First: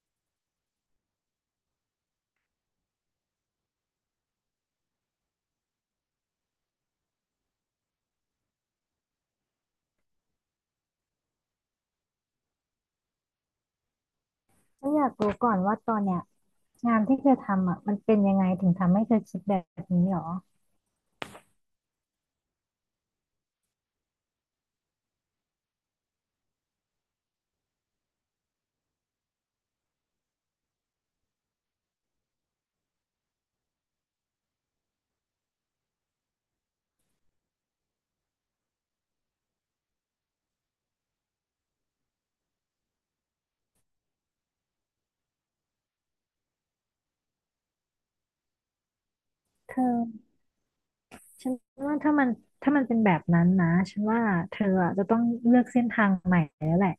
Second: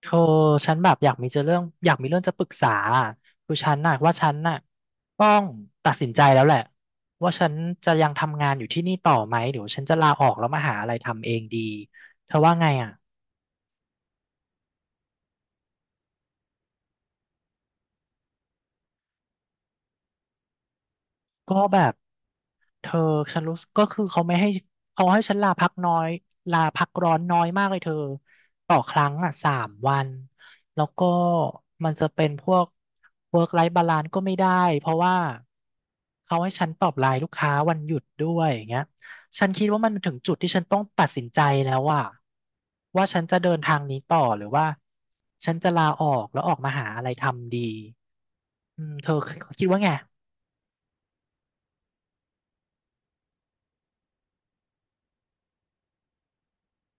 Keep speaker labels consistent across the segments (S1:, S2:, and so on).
S1: โธอฉันแบบอยากมีเรื่องจะปรึกษาอะคือฉันน่ะต้องตัดสินใจแล้วแหละว่าฉันจะยังทำงานอยู่ที่นี่ต่อไหมหรือว่าฉันจะลาออกแล้วมาหาอะไรทำเองดีเธอว่าไงอ่ะ
S2: ก็อยากรู้ก่อนว่าตอนเนี้ยงานที่เธอทำอ่ะมันเป็นยังไงถึงทำให้เธอคิดแบบนี้หรอ
S1: ก็แบบ เธอฉันรู้สึกก็คือเขาให้ฉันลาพักร้อนน้อยมากเลยเธอต่อครั้งอ่ะ3 วันแล้วก็มันจะเป็นพวก work life balance ก็ไม่ได้เพราะว่าเขาให้ฉันตอบไลน์ลูกค้าวันหยุดด้วยอย่างเงี้ยฉันคิดว่ามันถึงจุดที่ฉันต้องตัดสินใจแล้วว่าฉันจะเดินทางนี้ต่อหรือว่าฉันจะลาออกแล้วออกมาหาอะไรทำดีอืมเธอคิด
S2: เธ
S1: ว่า
S2: อ
S1: ไง
S2: ฉันว่าถ้ามันเป็นแบบนั้นนะฉันว่าเธออะจะต้องเลือกเส้นทางใหม่แล้วแหละ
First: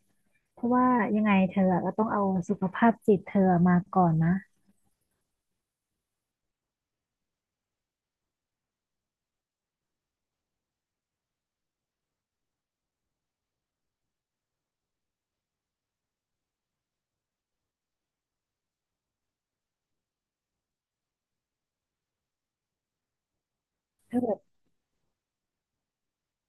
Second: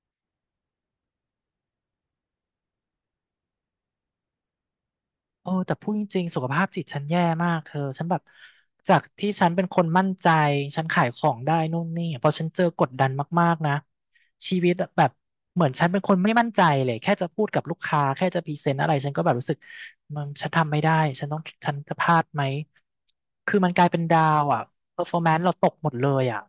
S2: เพราะว่ายังไงเธออะก็ต้องเอาสุขภาพจิตเธอมาก่อนนะ
S1: โอ้แต่พูดจริงๆสุขภาพจิตฉันแย่มากเธอฉันแบบจากที่ฉันเป็นคนมั่นใจฉันขายของได้นู่นนี่พอฉันเจอกดดันมากๆนะชีวิตแบบเหมือนฉันเป็นคนไม่มั่นใจเลยแค่จะพูดกับลูกค้าแค่จะพรีเซนต์อะไรฉันก็แบบรู้สึกมันฉันทำไม่ได้ฉันต้องฉันจะพลาดไหมคือมันกลายเป็น
S2: คื
S1: ดา
S2: อแบบ
S1: วอ่ะ performance เราตกหมดเลยอ่ะ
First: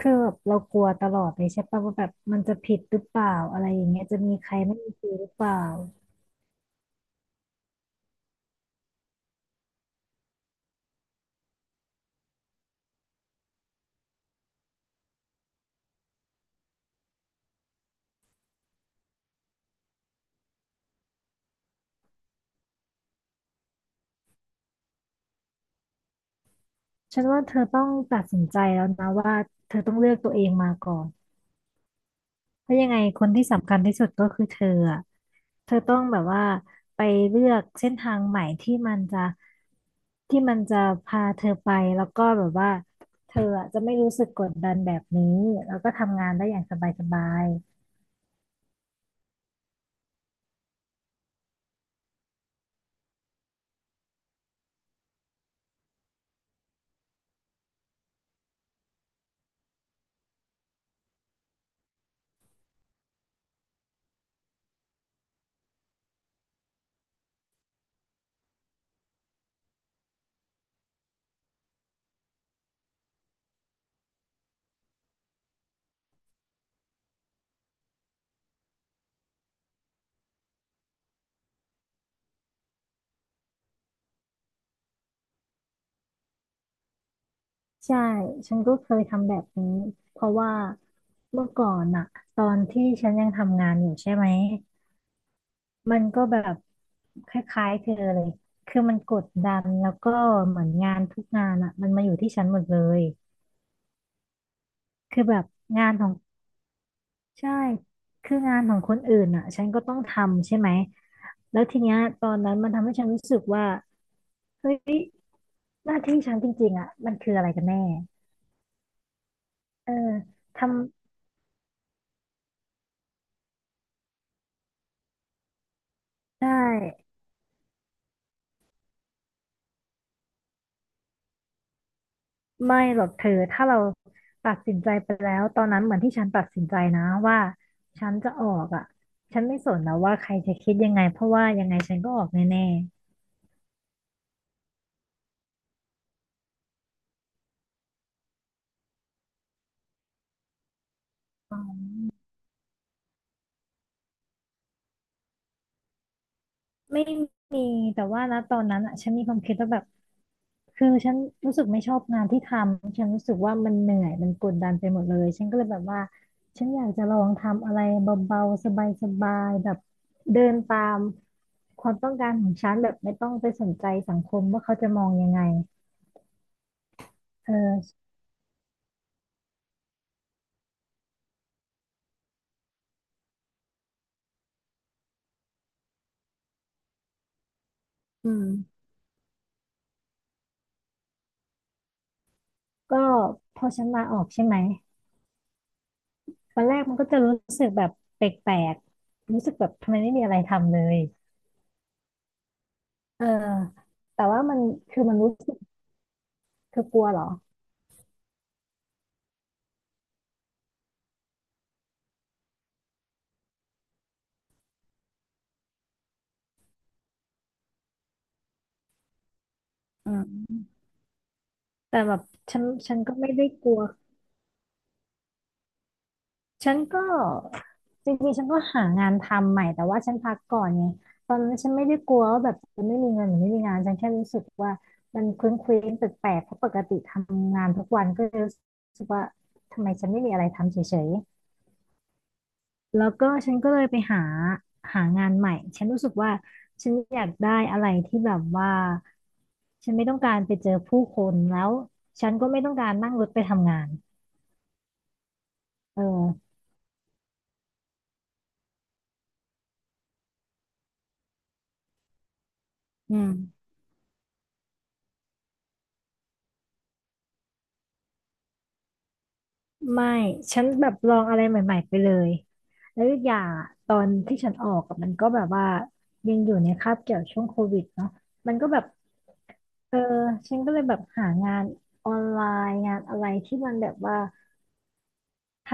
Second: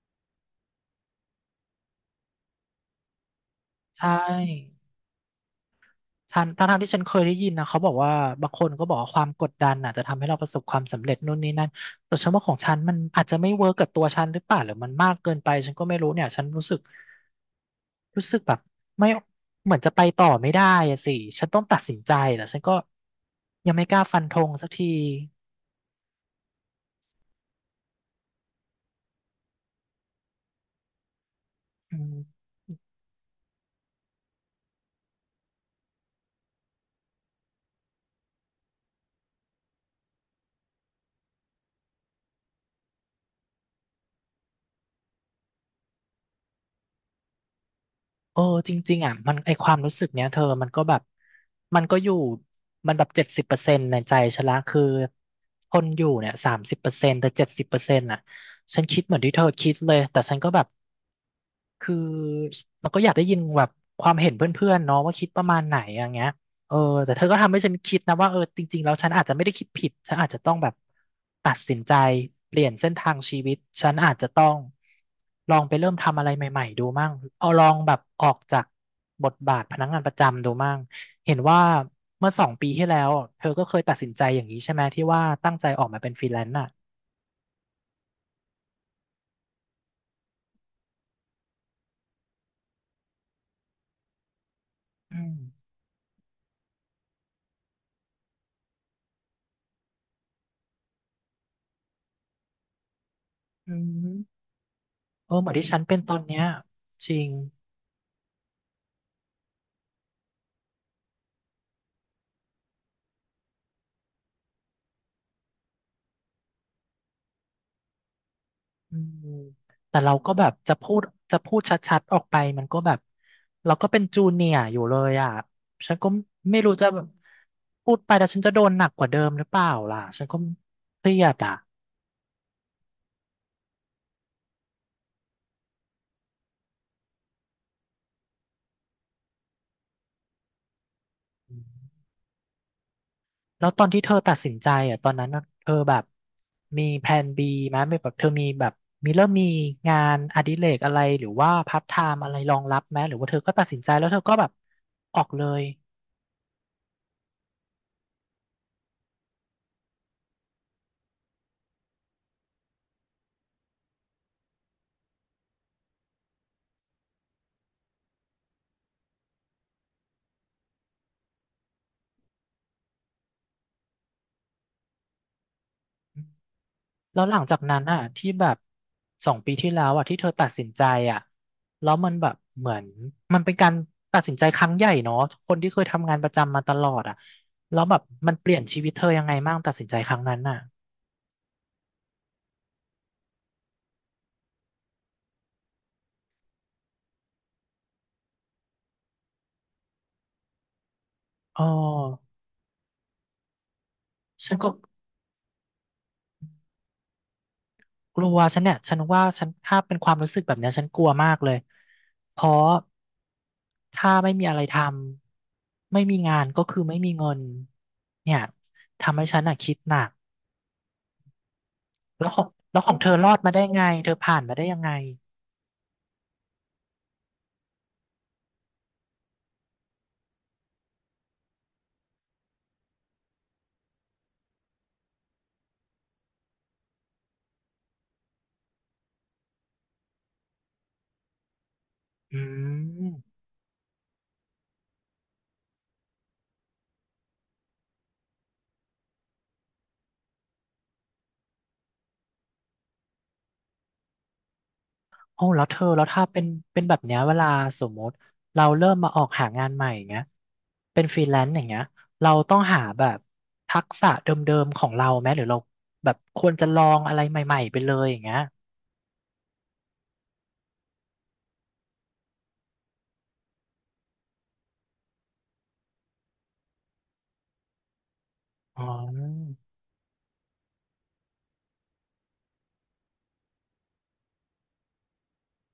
S2: คือแบบเรากลัวตลอดเลยใช่ปะว่าแบบมันจะผิดหรือเปล่าอะไรอย่างเงี้ย
S1: ใช่
S2: จะมีใครไม่มีครูหรือเปล่า
S1: ฉันทั้งๆที่ฉันเคยได้ยินนะเขาบอกว่าบางคนก็บอกว่าความกดดันอาจจะทำให้เราประสบความสำเร็จนู่นนี่นั่นแต่ฉันว่าของฉันมันอาจจะไม่เวิร์กกับตัวฉันหรือเปล่าหรือมันมากเกินไปฉันก็ไม่รู้เนี่ยฉันรู้สึกแบบไม่เหมือนจะไปต่อไม่ได้อะสิฉันต้องตัดสินใจแต่ฉันก็ยังไม่กล้าฟันธงสักที
S2: ฉันว่าเธอต้องตัดสินใจแล้วนะว่าเธอต้องเลือกตัวเองมาก่อน
S1: อืม
S2: เพราะยังไงคนที่สำคัญที่สุดก็คือเธออะเธอต้องแบบว่าไปเลือกเส้นทางใหม่ที่มันจะที่มันจะพาเธอไปแล้วก็แบบว่าเธออะจะไม่รู้สึกกดดันแบบนี้แล้วก็ทำงานได้อย่างสบาย
S1: เออจริงๆอ่ะมันไอความรู้สึกเนี้ยเธอมันก็แบบมันก็อยู่มันแบบเจ็ดสิบเปอร์เซ็นต์ในใจฉันละคือคนอยู่เนี่ย30%แต่เจ็ดสิบเปอร์เซ็นต์อ่ะฉันคิดเหมือนที่เธอคิดเลยแต่ฉันก็แบบ คือเราก็อยากได้ยินแบบความเห็นเพื่อนๆเนาะว่าคิดประมาณไหนอย่างเงี้ยเออแต่เธอก็ทำให้ฉันคิดนะว่าเออจริงๆแล้วฉันอาจจะไม่ได้คิดผิดฉันอาจจะต้องแบบตัดสินใจเปลี่ยนเส้นทางชีวิตฉันอาจจะต้องลองไปเริ่มทำอะไรใหม่ๆดูมั่งเอาลองแบบออกจากบทบาทพนักงานประจำดูมั่งเห็นว่าเมื่อสองปีที่แล้วเธอก็เคยตัดสินใจอย่างนี้ใช่ไหมที่ว่าตั้งใจออกมาเป็นฟรีแลนซ์อ่ะ
S2: ๆใช่ฉันก็เคยทำแบบนี้เพราะว่าเมื่อก่อนอะตอนที่ฉันยังทำงานอยู่ใช่ไหม
S1: อืม
S2: มันก็แบบคล้ายๆเธอเลยคือมันกดดันแล้วก็เหมือนงานทุกงานอะมันมาอยู่ที่ฉันหมดเลย
S1: อืม
S2: คือ
S1: เอ
S2: แบ
S1: อเห
S2: บ
S1: มือนที่ฉัน
S2: งาน
S1: เป็น
S2: ขอ
S1: ต
S2: ง
S1: อนเนี้ยจริง
S2: ใช่คืองานของคนอื่นอ่ะฉันก็ต้องทำใช่ไหมแล้วทีเนี้ยตอนนั้นมันทำให้ฉันรู้สึกว่าเฮ้ยหน้าที่ฉันจริงๆอ่ะมันคืออะไรกันแน่
S1: อืม
S2: เออ
S1: แต่เราก็แบบ
S2: ทำ
S1: จะพูดชัดๆออกไปมันก็แบบเราก็เป็นจูเนียร์อยู่เลยอ่ะฉันก็
S2: ได
S1: ไม่รู้จะแบบ
S2: ้
S1: พูดไปแล้วฉันจะโดนหนักกว่าเดิมหรือเปล่าล่ะฉันก็เครียดอ่ะ
S2: ไม่หรอกเธอถ้าเราตัดสินใจไปแล้วตอนนั้นเหมือนที่ฉันตัดสินใจนะว่าฉันจะออกอ่ะฉันไม่สนแล้วว่าใครจะคิดยังไงเพราะว่ายังไงฉันก็ออกแน่
S1: แล้วตอนที่เธอตัดสินใจอ่ะตอนนั้นน่ะเธอแบบมีแพลน B ไหมไม่แบบเธอมีแบบมีเริ่มมีงานอดิเรกอะไรหรือว่าพาร์ทไทม์อะไรรองรับไหมหรือว่าเธอก็ตัดสินใจแล้วเธอก็แบบออกเลย
S2: ไม่มีแต่ว่านะตอนนั้นอ่ะฉันมีความคิดว่าแบบคือฉันรู้สึกไม่ชอบงานที่ทำฉันรู้สึกว่ามันเหนื่อยมันกดดันไปหมดเลยฉันก็เลยแบบว่าฉันอยากจะลองทำอะไรเบาๆสบายๆแบบเดินตามความต้องการของฉันแบบไม่ต้องไปสนใจสังคมว่าเขาจะมองยังไง
S1: แล้วหลัง
S2: เอ
S1: จากนั้นอ่ะ
S2: อ
S1: ที่แบบสองปีที่แล้วอ่ะที่เธอตัดสินใจอ่ะแล้วมันแบบเหมือนมันเป็นการตัดสินใจครั้งใหญ่เนาะคนที่เคยทำงานประจำมาตลอดอ่ะแล้วแบบ
S2: อื
S1: มันเปลี่ยน
S2: ม
S1: ชีวิตเธอยังไงบ้างตัดสินใจครั้งนั้นอ่ะ
S2: ก็พอฉันลาออกใช่ไหมวันแรกมันก็จะรู้สึกแบบแปลกๆรู้สึกแบบทำไมไม่มีอะไรทำเลย
S1: อ๋อ
S2: เออแต่ว่า
S1: ฉั
S2: มั
S1: น
S2: น
S1: ก็
S2: คือมันรู้สึก เธอกลัวเหรอ
S1: กลัวฉันเนี่ยฉันว่าฉันถ้าเป็นความรู้สึกแบบเนี้ยฉันกลัวมากเลยเพราะถ้าไม่มีอะไรทำไม่มีงานก็คือไม่มีเงินเนี่ยทำให้ฉันอ่ะคิดหนัก
S2: อืมแต่แบบ
S1: แล้วของ
S2: ฉัน
S1: แล้วของเธอ
S2: ก็
S1: ร
S2: ไม่
S1: อด
S2: ได้
S1: มาได้
S2: กลั
S1: ไง
S2: ว
S1: เธอผ่านมาได้ยังไง
S2: ฉันก็จริงๆฉันก็หางานทำใหม่แต่ว่าฉันพักก่อนไงตอนนั้นฉันไม่ได้กลัวว่าแบบจะไม่มีเงินหรือไม่มีงานฉันแค่รู้สึกว่ามันเคว้งเคว้งแปลกๆเพราะปกติทำงานทุกวันก็เลยรู้สึกว่าทำไมฉันไม่มีอะไรทำเฉย
S1: อื
S2: แล้วก็
S1: ม
S2: ฉันก็เลยไปหาหางานใหม่ฉันรู้สึกว่าฉันอยากได้อะไรที่แบบว่าฉันไม่ต้องการไปเจอผู้คนแล้วฉันก็ไม่ต้องการนั่งรถไปทำงาน
S1: โอ้แล้วเธอ
S2: เอ
S1: แล้วถ้าเป็น
S2: อ
S1: เป็นแบบเนี้ยเวลาสมมติเราเริ่มมาออกหางานใหม่อย่างเงี้ยเป็นฟรีแลนซ์อย่างเงี้ยเราต้องหาแบ
S2: อื
S1: บ
S2: ม
S1: ทักษะเดิมๆของเราไหมหรือเราแบบควรจะลองอะไรใหม่ๆไปเลยอย่างเงี้ย
S2: ไม่ฉันแบบลองอะไรใหม่ๆไปเลยแล้วอีกอย่างอะตอนที่ฉันออกอะมันก็แบบว่ายังอยู่ในคาบเกี่ยวช่วงโควิดเนาะมันก็แบ
S1: อ๋
S2: บ
S1: อ
S2: เออฉันก็เลยแบบหางานออนไลน์งานอะไรที่มันแบบว่า ท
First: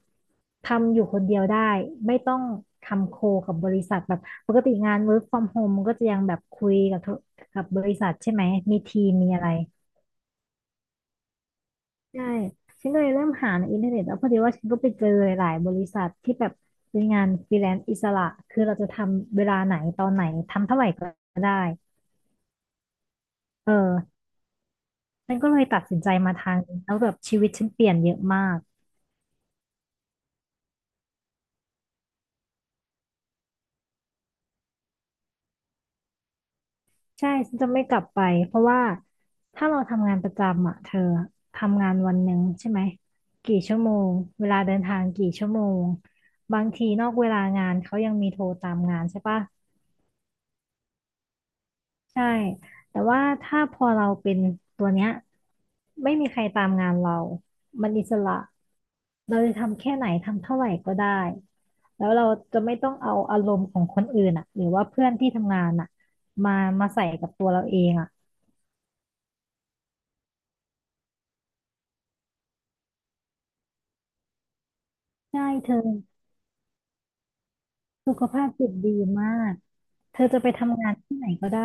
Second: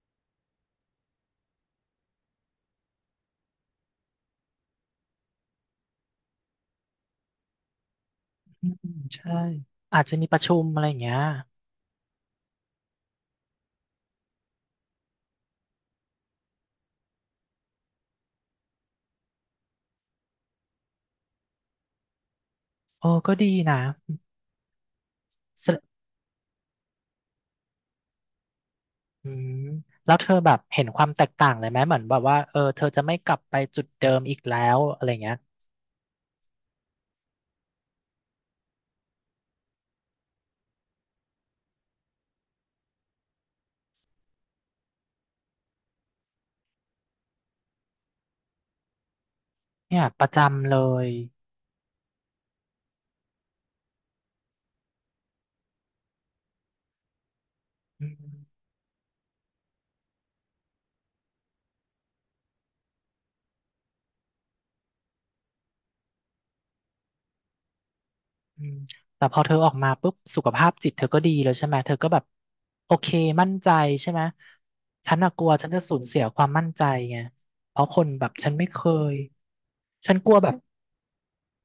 S2: ำอยู่คนเดียวได้ไม่ต้องทำโคกับบริษัทแบบปกติงาน work from home มันก็จะยังแบบคุยกับธุกับบริษัทใช่ไหม
S1: อืม
S2: มีทีมมี
S1: ใช่
S2: อะไร
S1: อาจจะมีประชุมอะไรอย่างเงี้ย
S2: ใช่ฉันก็เลยเริ่มหาในอินเทอร์เน็ตแล้วพอดีว่าฉันก็ไปเจอหลายๆบริษัทที่แบบเป็นงานฟรีแลนซ์อิสระคือเราจะทำเวลาไหนตอนไหนทำเท่าไหร่ก็ได้
S1: โอ้ก็ดี
S2: เอ
S1: นะ
S2: อฉันก็เลย
S1: แส
S2: ตัด
S1: ด
S2: สินใจมาทางนี้แล้วแบบชีวิตฉันเปลี่ยนเยอะมาก
S1: อืมแล้วเธอแบบเห็นความแตกต่างเลยไหมเหมือนแบบว่าเออเธอจะไม่กลับไปจุดเดิมอีกแล้วอะไรเงี้ย
S2: ใช่ฉันจะไม่กลับไปเพราะว่าถ้าเราทำงานประจำอ่ะเธอทำงานวันหนึ่งใช่ไหมกี่ชั่วโมงเวลาเดินทางกี่ชั่วโมงบางทีนอกเวลางานเขายังมีโทรตามงานใช่ปะ
S1: เนี่ยประจำเลย
S2: ใช่แต่ว่าถ้าพอเราเป็นตัวเนี้ยไม่มีใครตามงานเรามันอิ
S1: อืม
S2: สระเราจะทำแค่ไหนทำเท่าไหร่ก็ได้แล้วเราจะไม่ต้องเอาอารมณ์ของคนอื่นอ่ะหรือว่าเพื่อนที่ทำงานอ่ะมามาใส่กับตัวเราเองอ่ะ
S1: อืมแต่พอเธอออกมาปุ๊บสุขภาพจิตเธอก็ดีแล้วใช่ไหมเธอก็แบบโอเคมั่นใจใช่ไหมฉันน่ะก
S2: ใช่
S1: ลัวฉั
S2: เธ
S1: น
S2: อ
S1: จะสูญเสียความมั่นใจไงเพราะคน
S2: สุข
S1: แบบ
S2: ภา
S1: ฉั
S2: พ
S1: นไม่
S2: จิต
S1: เค
S2: ดี
S1: ย
S2: มาก
S1: ฉัน
S2: เธอ
S1: กลัว
S2: จะ
S1: แบ
S2: ไป
S1: บ
S2: ทำงานที่ไหนก็ได้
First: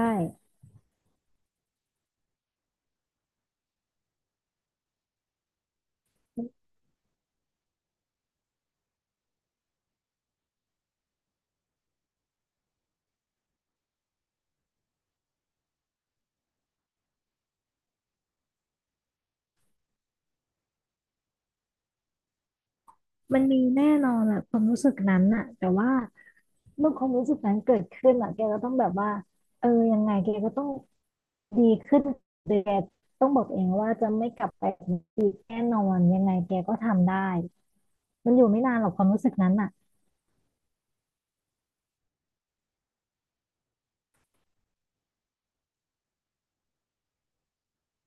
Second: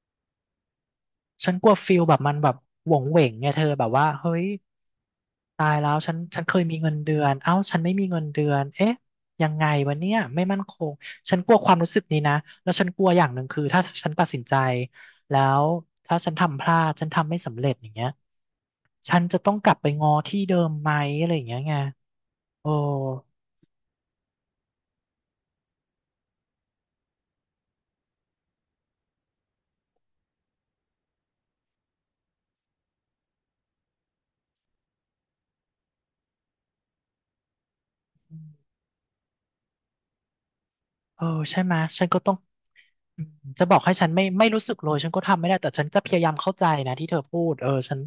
S1: ฉันกลัวฟิลแบบมันแบบหวงเหวงไงเธอแบบว่าเฮ้ย ตายแล้วฉันเคยมีเงินเดือนเอ้าฉันไม่มีเงินเดือนเอ๊ะยังไงวะเนี่ยไม่มั่นคงฉันกลัวความรู้สึกนี้นะแล้วฉันกลัวอย่างหนึ่งคือถ้าฉันตัดสินใจแล้วถ้าฉันทำพลาดฉันทำไม่สำเร็จอย่างเงี้ยฉันจะต้องกลับไปงอที่เดิมไหมอะไรอย่างเงี้ยไงโอ้
S2: มันมีแน่นอนแหละความรู้สึกนั้นน่ะแต่ว่าเมื่อความรู้สึกนั้นเกิดขึ้นอ่ะแกก็ต้องแบบว่าเออยังไงแกก็ต้องดีขึ้นแกต้องบอกเองว่าจะไม่กลับไปเหมือนอีกแน่นอนยังไงแกก็ทำได้มันอยู่ไม่นานหรอกความรู้สึกนั้นน่ะ
S1: เออใช่ไหมยฉันก็ต้องอืมจะบอกให้ฉันไม่รู้สึกเลยฉันก็ทำไม่ได้แต่ฉันจะพยายามเข้าใจนะที่เธอพูดเออฉัน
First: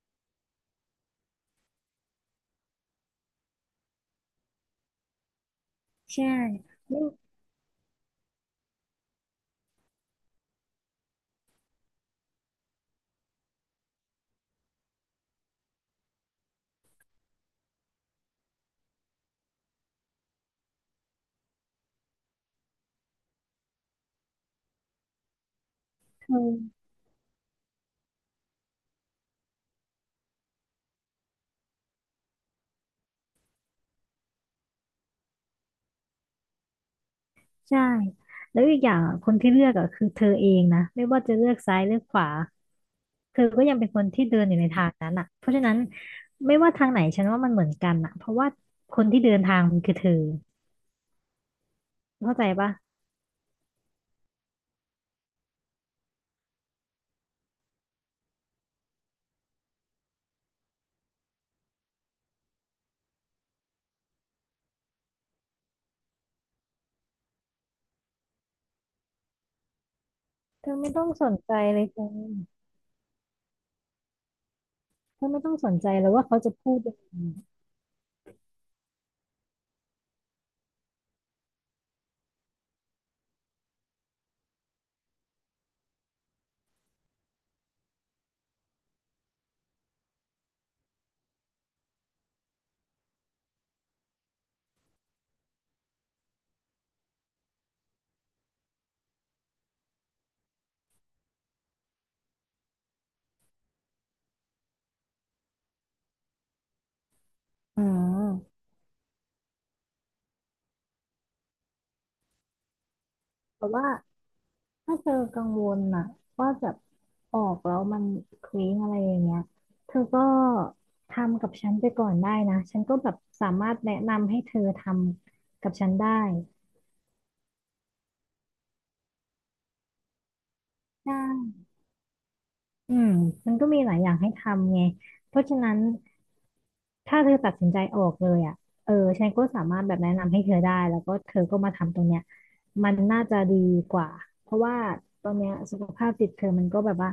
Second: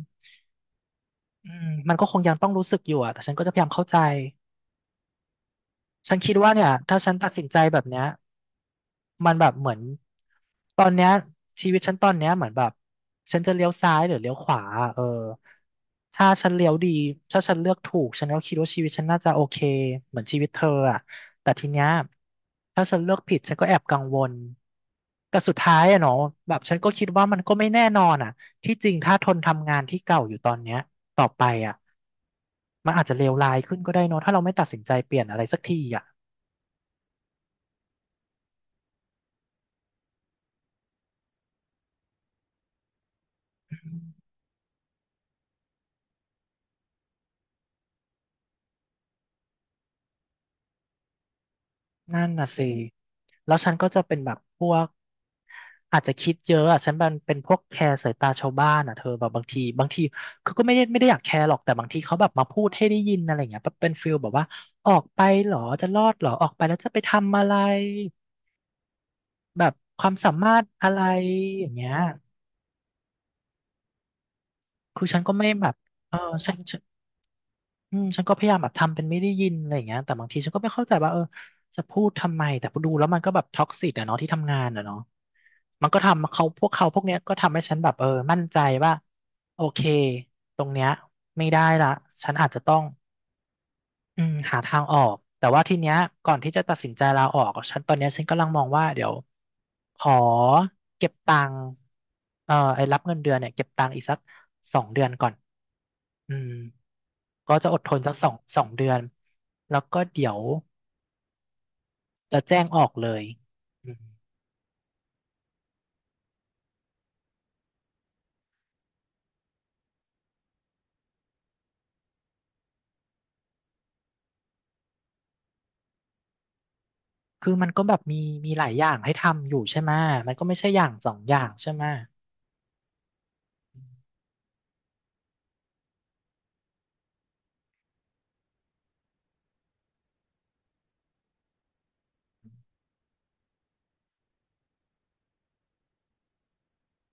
S1: อืมมันก็คงยังต้องรู้สึกอยู่อะแต่ฉันก็จะพยายามเข้าใจ ฉัน
S2: ใช่
S1: คิดว่าเนี่ยถ้า
S2: ไม่
S1: ฉันตัดสินใจแบบเนี้ยมันแบบเหมือนตอนเนี้ยชีวิตฉันตอนเนี้ยเหมือนแบบฉันจะเลี้ยวซ้ายหรือเลี้ยวขวาเออถ้าฉันเลี้ยวดีถ้าฉันเลือกถูกฉันก็คิดว่าชีวิตฉันน่าจะโอเคเหมือนชีวิตเธออะแต่ทีเนี้ยถ้าฉันเลือกผิดฉันก็แอบกังวลแต่สุดท้ายอะเนาะ
S2: เธอ
S1: แบบฉันก็คิดว่ามันก็ไม่แน่นอนอะที่จริงถ้าทนทำงานที่เก่าอยู่ตอนเนี้ยต่อไปอะมันอาจจะเลวร้ายขึ้นอีกอะ
S2: ใช่แล้วอีกอย่างอะคนที่เลือกอ่ะคือเธอเองนะไม่ว่าจะเลือกซ้ายเลือกขวาเธอก็ยังเป็นคนที่เดินอยู่ในทางนั้นอ่ะเพราะฉะนั้นไม่ว่าทางไหนฉันว่ามันเหมือนกันอ่ะเพราะว่าคนที่เดินทางมันคือเธอ
S1: นั่น
S2: เข้าใจ
S1: น่ะสิ
S2: ปะ
S1: แล้วฉันก็จะเป็นแบบพวกอาจจะคิดเยอะอ่ะฉันเป็นพวกแคร์สายตาชาวบ้านอ่ะเธอแบบบางทีบางทีเขาก็ไม่ได้อยากแคร์หรอกแต่บางทีเขาแบบมาพูดให้ได้ยินอะไรอย่างเงี้ยเป็นฟิลแบบว่าออกไปเหรอจะรอดเหรอออกไปแล้วจะไปทำอะไรแบบความสามารถ
S2: เธอ
S1: อะ
S2: ไม่
S1: ไร
S2: ต้องสนใจ
S1: อย่าง
S2: เลย
S1: เงี้ย
S2: เธอ
S1: คือฉั
S2: เธ
S1: น
S2: อ
S1: ก็
S2: ไม่
S1: ไม่
S2: ต้อง
S1: แบ
S2: ส
S1: บ
S2: นใจเลย
S1: เออ
S2: ว่าเขาจะ
S1: ฉัน
S2: พูดยังไง
S1: อืมฉันก็พยายามแบบทำเป็นไม่ได้ยินอะไรอย่างเงี้ยแต่บางทีฉันก็ไม่เข้าใจว่าเออจะพูดทำไมแต่พอดูแล้วมันก็แบบท็อกซิกอะเนาะที่ทำงานอะเนาะมันก็ทำเขาพวกเนี้ยก็ทำให้ฉันแบบเออมั่นใจว่าโอเคตรงเนี้ยไม่ได้ละฉันอาจจะต้องอืมหาทางออกแต่ว่าทีเนี้ยก่อนที่จะตัดสินใจลาออกฉันตอนเนี้ยฉันกำลังมองว่าเดี๋ยวขอเก็บตังค์ไอ้รับเงินเดือนเนี่ยเก็บตังค์อีกสักสองเดือนก่อนอืม ก็จะอด
S2: อื
S1: ทนสักสอง
S2: ม
S1: สองเดือนแล้วก็เดี๋ยวจะแจ้งออกเลย
S2: แต่ว่า
S1: อืม
S2: ถ้าเธอกังวลน่ะว่าแบบออกแล้วมันเคว้งอะไรอย่างเงี้ย เธอก็ทำกับฉันไปก่อนได้นะ ฉันก็แบบสามารถแนะนำให้เธอทำกับฉันได้
S1: คือมันก็แบบมีมีหลายอย่างให้ทำอยู่ใช่ไหมมันก็ไม่ใช่อย่างส
S2: ได
S1: องอย่าง
S2: ้
S1: ใช่ไหม
S2: อืมมันก็มีหลายอย่างให้ทำไง เพราะฉะนั้น ถ้าเธอตัดสินใจออกเลยอ่ะเออฉันก็สามารถแบบแนะนำให้เธอได้แล้วก็เธอก็มาทำตรงเนี้ยมันน่าจะดีกว่าเพราะว่าตอนเนี้ยสุขภาพจิตเธอมันก็แบบว่า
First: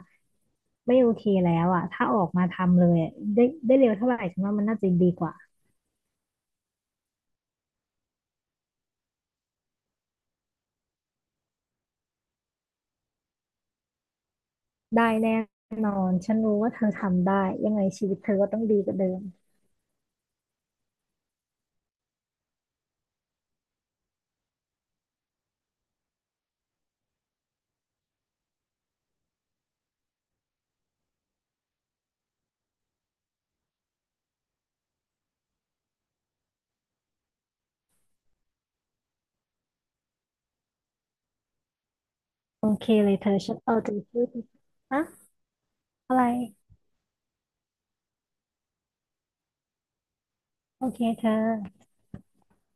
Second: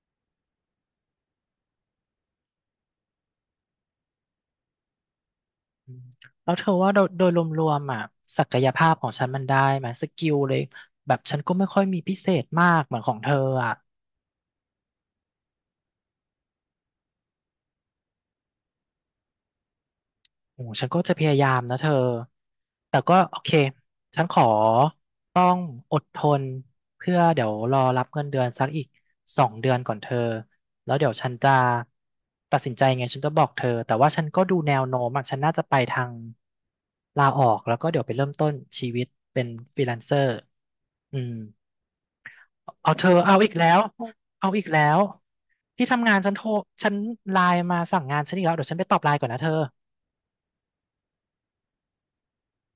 S2: ไม่โอเคแล้วอ่ะถ้าออกมาทำเลยอะได้ได้เร็วเท่าไหร่ฉันว่ามันน่าจะดีกว่า
S1: อืมแล้วเธอว่าโดยรวมๆอ่ะศักยภาพของฉันมันได้ไหมสกิลเลยแบบฉันก็ไม่ค่อยมีพิเศษมากเหมือนของเธออ่ะ
S2: ได้แน่นอนฉันรู้ว่าเธอทำได้ยังไงชีวิตเธอก็ต้องดีกว่าเดิม
S1: โอ้ฉันก็จะพยายามนะเธอ แต่ก็โอเคฉันขอต้องอดทนเพื่อเดี๋ยวรอรับเงินเดือนสักอีกสองเดือนก่อนเธอ แล้วเดี๋ยวฉันจะตัดสินใจไงฉันจะบอกเธอแต่ว่าฉันก็ดูแนวโน้มอะฉันน่าจะไปทางลาออกแล้วก็เดี๋ยวไปเริ่มต้นชีวิตเป็นฟรีแลนเซอร์อืม
S2: โอเค
S1: เอาเธอ
S2: เลยเธอ
S1: เอาอี
S2: ฉั
S1: ก
S2: น
S1: แล้
S2: เอา
S1: ว
S2: ใจช่วยเธอ
S1: เอาอีกแล้ว
S2: อะ
S1: ที่ทำงา
S2: อะ
S1: น
S2: ไร
S1: ฉันโทร ฉันไลน์มาสั่งงานฉันอีกแล้วเดี๋ยวฉันไปตอบไลน์ก่อนนะเธอ
S2: โอเคเธอ